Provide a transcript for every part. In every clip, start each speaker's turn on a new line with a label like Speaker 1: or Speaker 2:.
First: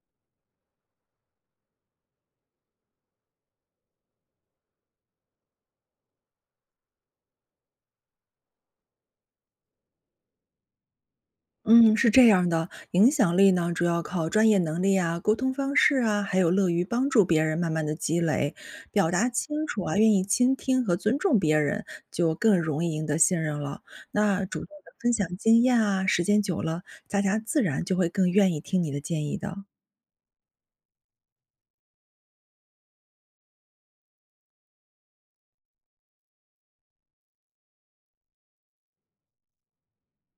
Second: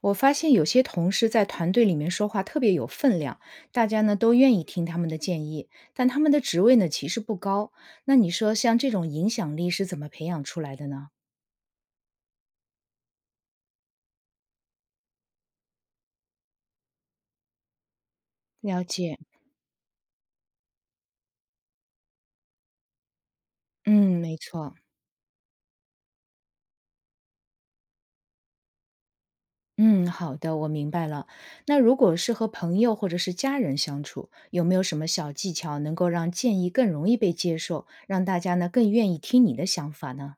Speaker 1: 我发现有些同事在团队里面说话特别有分量，大家呢都愿意听他们的建议，但他们的职位呢其实不高。那你说像这种影响力是怎么培养出来的呢？
Speaker 2: 嗯，是这样的，影响力呢，主要靠专业能力啊、沟通方式啊，还有乐于帮助别人慢慢的积累，
Speaker 1: 了
Speaker 2: 表
Speaker 1: 解。
Speaker 2: 达清楚啊，愿意倾听和尊重别人，就更容易赢得信任了。
Speaker 1: 嗯，没
Speaker 2: 那主动
Speaker 1: 错。
Speaker 2: 的分享经验啊，时间久了，大家自然就会更愿意听你的建议的。
Speaker 1: 嗯，好的，我明白了。那如果是和朋友或者是家人相处，有没有什么小技巧能够让建议更容易被接受，让大家呢更愿意听你的想法呢？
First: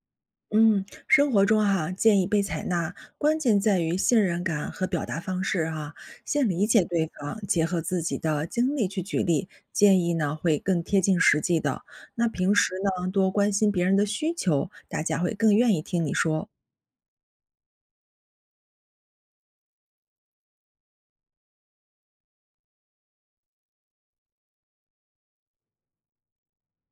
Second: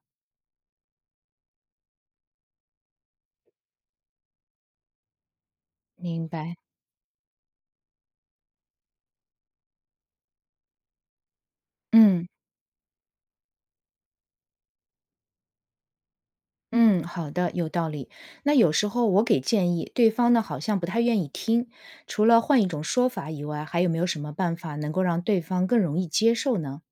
Speaker 2: 嗯，生活中哈、建议被采纳，关键在于信任感和表达方式哈、
Speaker 1: 明
Speaker 2: 先
Speaker 1: 白。
Speaker 2: 理解对方，结合自己的经历去举例，建议呢会更贴近实际的。那
Speaker 1: 嗯。
Speaker 2: 平时呢，多关心别人的需求，大家会更愿意听你说。
Speaker 1: 嗯，好的，有道理。那有时候我给建议，对方呢好像不太愿意听。除了换一种说法以外，还有没有什么办法能够让对方更容易接受呢？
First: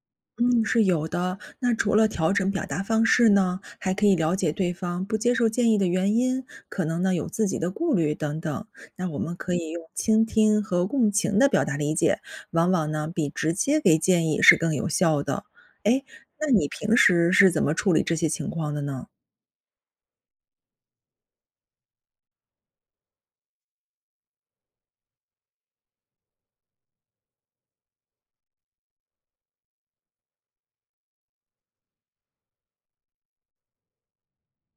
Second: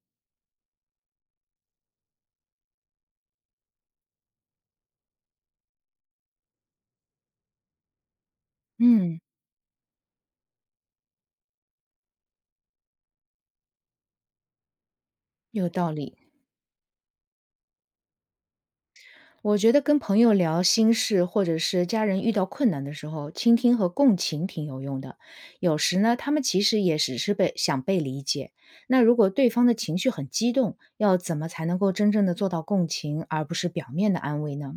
Speaker 2: 嗯，是有的。那除了调整表达方式呢，还可以了解对方不接受建议的原因，可能呢有自己的顾虑等等。那我
Speaker 1: 嗯，
Speaker 2: 们可以用倾听和共情的表达理解，往往呢比直接给建议是更有效的。
Speaker 1: 有道
Speaker 2: 哎，
Speaker 1: 理。
Speaker 2: 那你平时是怎么处理这些情况的呢？
Speaker 1: 我觉得跟朋友聊心事，或者是家人遇到困难的时候，倾听和共情挺有用的。有时呢，他们其实也只是被想被理解。那如果对方的情绪很激动，要怎么才能够真正的做到共情，而不是表面的安慰呢？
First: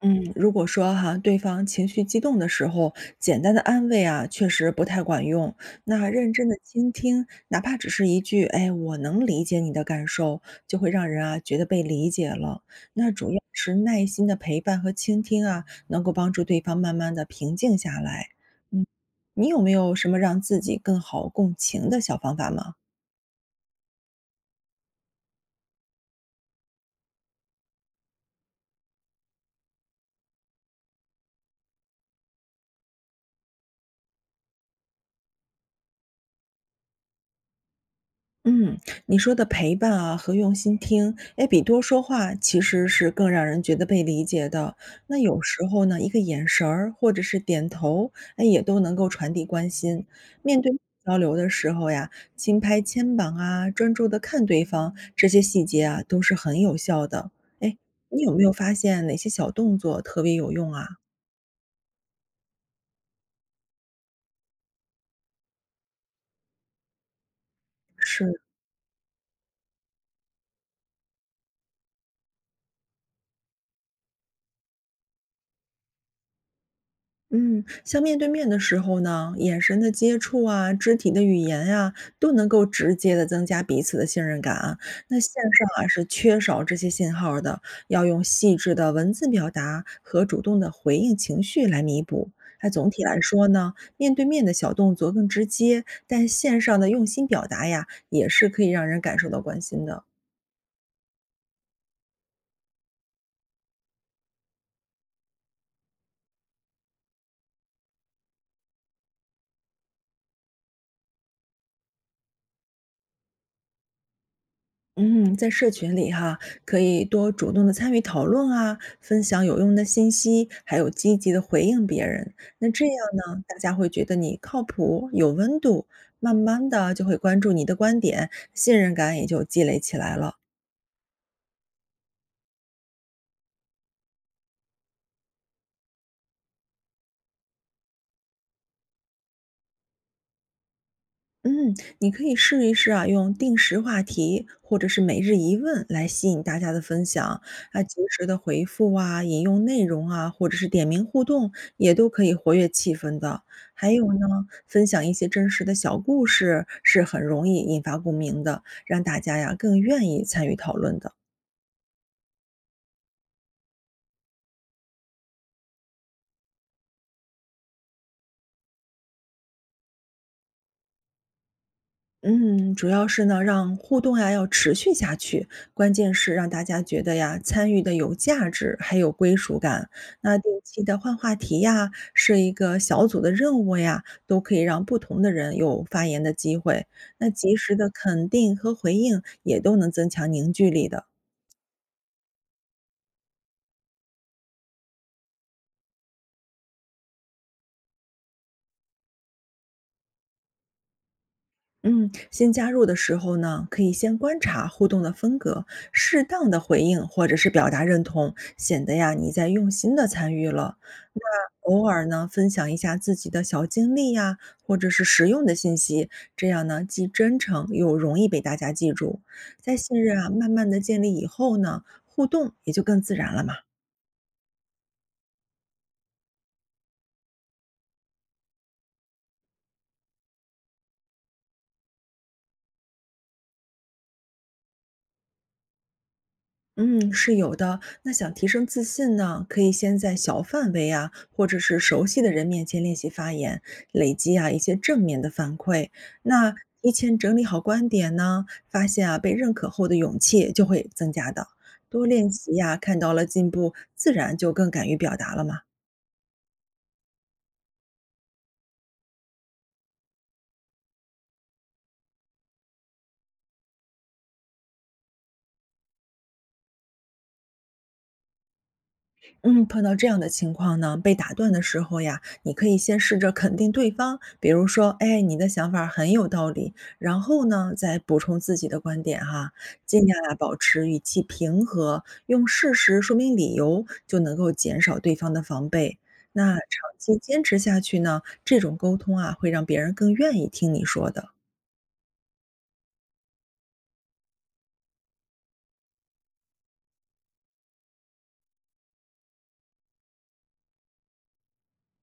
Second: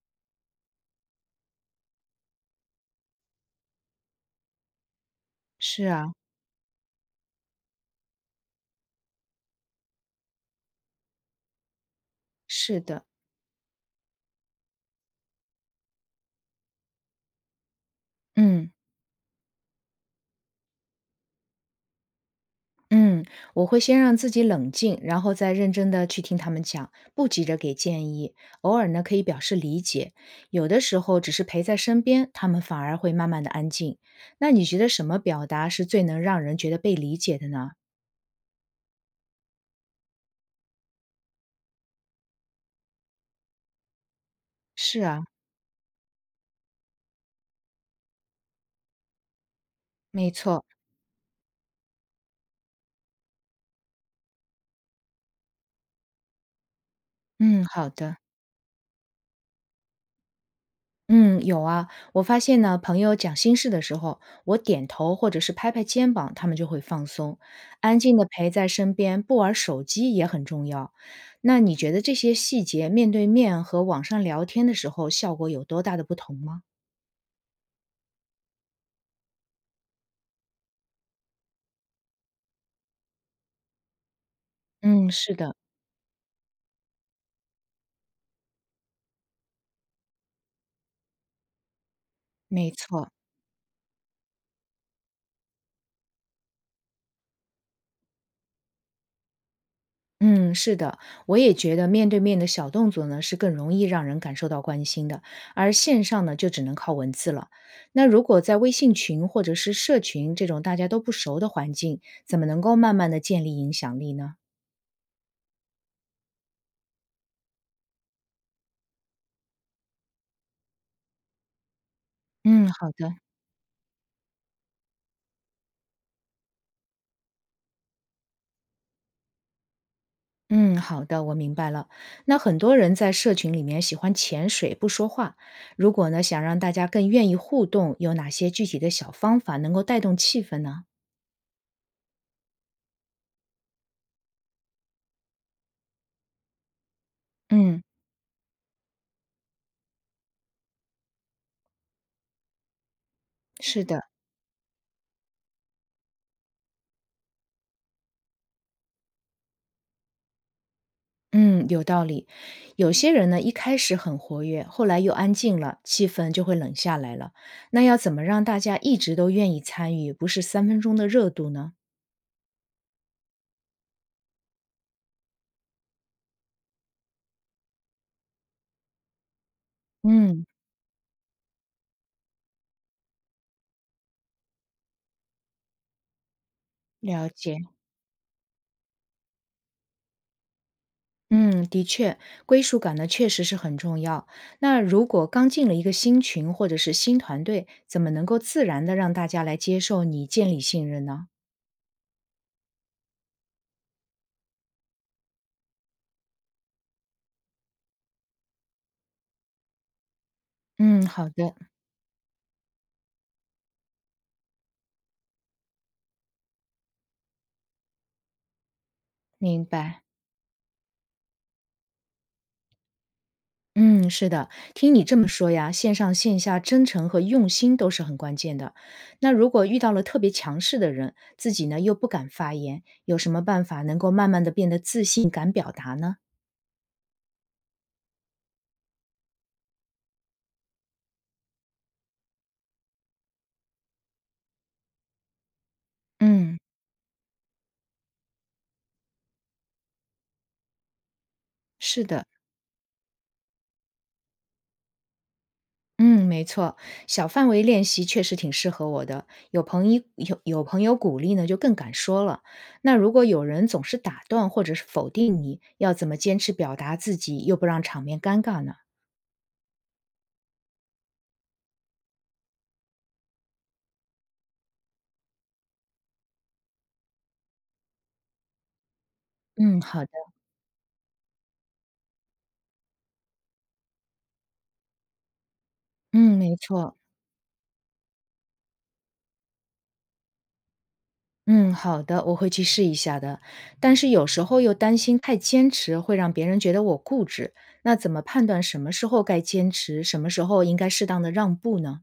Speaker 2: 嗯，如果说哈，对方情绪激动的时候，简单的安慰啊，确实不太管用。
Speaker 1: 是
Speaker 2: 那
Speaker 1: 啊。
Speaker 2: 认真的倾听，哪怕只是一句“哎，我能理解你的感受”，就会让人啊觉得被理解了。
Speaker 1: 是的。
Speaker 2: 那主要是耐心的陪伴和倾听啊，能够帮助对方慢慢的平静下来。
Speaker 1: 嗯。
Speaker 2: 你有没有什么让自己更好共情的小方法吗？
Speaker 1: 嗯，我会先让自己冷静，然后再认真的去听他们讲，不急着给建议。偶尔呢，可以表示理解，有的时候只是陪在身边，他们反而会慢慢的安静。那你觉得什么表达是最能让人觉得被理解的呢？
Speaker 2: 嗯，你说的陪伴啊和用心听，哎，比多说话其实是更让人觉得被理解的。
Speaker 1: 是
Speaker 2: 那
Speaker 1: 啊。
Speaker 2: 有时候呢，一个眼神儿或者是点头，哎，也都能够传递关心。
Speaker 1: 没
Speaker 2: 面
Speaker 1: 错。
Speaker 2: 对交流的时候呀，轻拍肩膀啊，专注的看对方，这些细节啊，都是很有效的。
Speaker 1: 嗯，
Speaker 2: 哎，
Speaker 1: 好的。
Speaker 2: 你有没有发现哪些小动作特别有用啊？
Speaker 1: 嗯，有啊，我发现呢，朋友讲心事的时候，我点头或者是拍拍肩膀，他们就会放松，安静的
Speaker 2: 是，
Speaker 1: 陪在身边，不玩手机也很重要。那你觉得这些细节面对面和网上聊天的时候，效果有多大的不同吗？
Speaker 2: 嗯，像面对面的时候呢，眼神的接触啊，肢体的语言呀、都能够直接的增加彼此的信任感啊。
Speaker 1: 嗯，
Speaker 2: 那线
Speaker 1: 是的。
Speaker 2: 上啊是缺少这些信号的，要用细致的文字表达和主动的回应情绪来弥补。那
Speaker 1: 没
Speaker 2: 总体
Speaker 1: 错。
Speaker 2: 来说呢，面对面的小动作更直接，但线上的用心表达呀，也是可以让人感受到关心的。
Speaker 1: 嗯，是的，我也觉得面对面的小动作呢，是更容易让人感受到关心的，而线上呢，就只能靠文字了。那如果在微信群或者是社群这种大家都不熟的环境，怎么能够慢慢的建立影响力呢？
Speaker 2: 嗯，在社群里哈，可以多主动的参与讨论啊，分享有用的信息，还有积极的回应别人。那
Speaker 1: 嗯，
Speaker 2: 这
Speaker 1: 好
Speaker 2: 样
Speaker 1: 的。
Speaker 2: 呢，大家会觉得你靠谱、有温度，慢慢的就会关注你的观点，信任感也就积累起来了。
Speaker 1: 嗯，好的，我明白了。那很多人在社群里面喜欢潜水，不说话。如果呢，想让大家更愿意互动，有哪些具体的小方法能够带动气氛呢？
Speaker 2: 嗯，你可以试一试啊，用定时话题或者是每日一问来吸引大家的分享，啊，
Speaker 1: 嗯，
Speaker 2: 及时的回复啊，引用内容啊，或者是点名互动，也都可以活跃气氛的。
Speaker 1: 是
Speaker 2: 还
Speaker 1: 的。
Speaker 2: 有呢，分享一些真实的小故事，是很容易引发共鸣的，让大家呀更愿意参与讨论的。
Speaker 1: 嗯，有道理。有些人呢，一开始很活跃，后来又安静了，气氛就会冷下来了。那要怎么让大家一直都愿意参与，不是三分钟的热度呢？
Speaker 2: 嗯，主要是呢，让互动呀要持续下去，关键是让大家觉得呀参与的有价值，还有归属感。那
Speaker 1: 嗯，
Speaker 2: 定期的换话题呀，设一个小组的任务呀，都可以让不同的人有发言的机会。
Speaker 1: 了
Speaker 2: 那及
Speaker 1: 解。
Speaker 2: 时的肯定和回应也都能增强凝聚力的。
Speaker 1: 嗯，的确，归属感呢确实是很重要。那如果刚进了一个新群或者是新团队，怎么能够自然的让大家来接受你，建立信任呢？
Speaker 2: 嗯，新加入的时候呢，可以先观察互动的风格，适当的回应或者是表达认同，显得呀你在用心的参与了。
Speaker 1: 嗯，好的。
Speaker 2: 那偶尔呢，分享一下自己的小经历呀，或者是实用的信息，这样呢既真诚又容易被大家记住。
Speaker 1: 明
Speaker 2: 在信
Speaker 1: 白。
Speaker 2: 任啊慢慢的建立以后呢，互动也就更自然了嘛。
Speaker 1: 嗯，是的，听你这么说呀，线上线下真诚和用心都是很关键的。那如果遇到了特别强势的人，自己呢又不敢发言，有什么办法能够慢慢的变得自信，敢表达呢？
Speaker 2: 嗯，是有的。那想提升自信呢，可以先在小范围啊，或者是熟悉的人面前练习发言，累积啊一些正面的反馈。那
Speaker 1: 嗯，
Speaker 2: 提前整理好观点呢，发现啊被认可后的勇气就会增加的。
Speaker 1: 是
Speaker 2: 多
Speaker 1: 的。
Speaker 2: 练习呀、看到了进步，自然就更敢于表达了嘛。
Speaker 1: 嗯，没错，小范围练习确实挺适合我的。有朋友鼓励呢，就更敢说了。那如果有人总是打断或者是否定你，要怎么坚持表达自己，又不让场面尴尬呢？
Speaker 2: 嗯，碰到这样的情况呢，被打断的时候呀，你可以先试着肯定对方，比如说，哎，你的想法很有道理，然后呢，再补充自己的观点哈，
Speaker 1: 嗯，
Speaker 2: 尽
Speaker 1: 好的。
Speaker 2: 量啊保持语气平和，用事实说明理由，就能够减少对方的防备。
Speaker 1: 嗯，
Speaker 2: 那
Speaker 1: 没
Speaker 2: 长
Speaker 1: 错。
Speaker 2: 期坚持下去呢，这种沟通啊，会让别人更愿意听你说的。
Speaker 1: 嗯，好的，我会去试一下的。但是有时候又担心太坚持会让别人觉得我固执，那怎么判断什么时候该坚持，什么时候应该适当的让步呢？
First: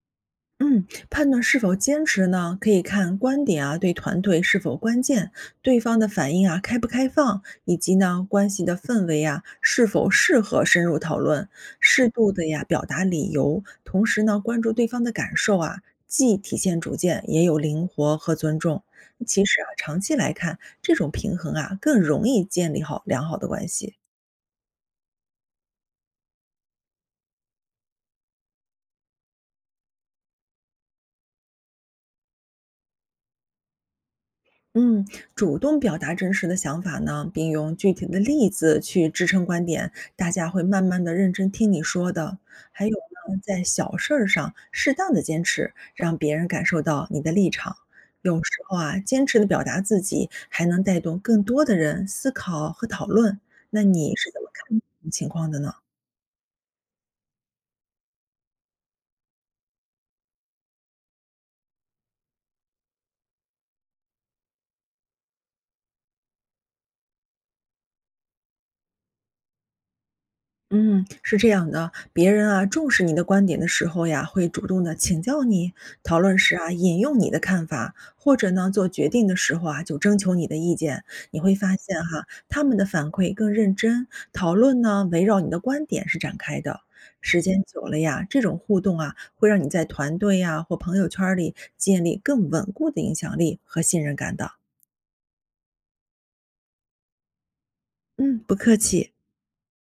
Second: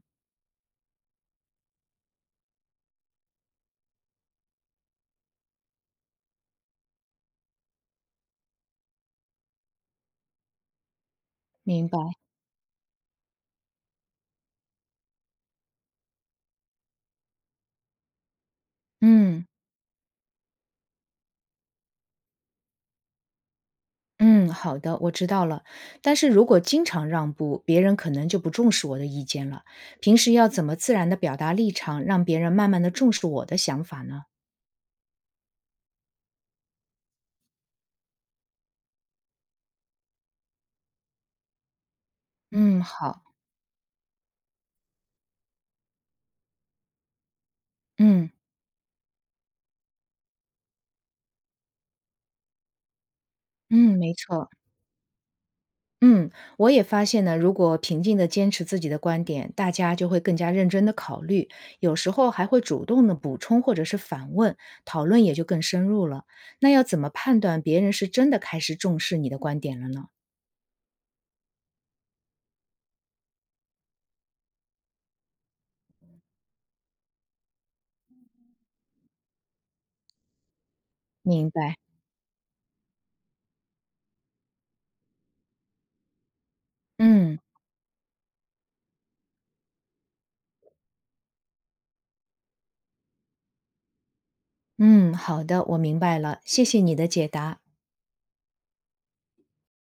Speaker 2: 嗯，判断是否坚持呢，可以看观点啊对团队是否关键，对方的反应啊开不开放，以及呢关系的氛围啊是否适合深入讨论，
Speaker 1: 明白。
Speaker 2: 适度的呀表达理由，同时呢关注对方的感受啊，既体现主见，也有灵活和尊重。其
Speaker 1: 嗯
Speaker 2: 实啊，长期来看，这种平衡啊更容易建立好良好的关系。
Speaker 1: 嗯，好的，我知道了。但是如果经常让步，别人可能就不重视我的意见了。平时要怎么自然的表达立场，让别人慢慢的重视我的想法呢？
Speaker 2: 嗯，主动表达真实的想法呢，并用具体的例子去支撑观点，大家会慢慢的认真听你说的。
Speaker 1: 嗯，
Speaker 2: 还有
Speaker 1: 好。
Speaker 2: 呢，在小事儿上适当的坚持，让别人感受到你的立场。
Speaker 1: 嗯
Speaker 2: 有时候啊，坚持的表达自己，还能带动更多的人思考和讨论。那
Speaker 1: 嗯，没
Speaker 2: 你是怎
Speaker 1: 错。
Speaker 2: 么看这种情况的呢？
Speaker 1: 嗯，我也发现呢，如果平静的坚持自己的观点，大家就会更加认真的考虑，有时候还会主动的补充或者是反问，讨论也就更深入了。那要怎么判断别人是真的开始重视你的观点了呢？
Speaker 2: 嗯，是这样的，别人啊重视你的观点的时候呀，会主动的请教你，讨论时啊引用你的看法，或者呢做决定的时候啊就征求你的意见。你
Speaker 1: 明
Speaker 2: 会发
Speaker 1: 白。
Speaker 2: 现哈，他们的反馈更认真，讨论呢围绕你的观点是展开的。
Speaker 1: 嗯
Speaker 2: 时间久了呀，这种互动啊会让你在团队呀或朋友圈儿里建立更稳固的影响力和信任感的。
Speaker 1: 嗯，好的，我明白了，谢谢你的解答。
Speaker 2: 嗯，不客气。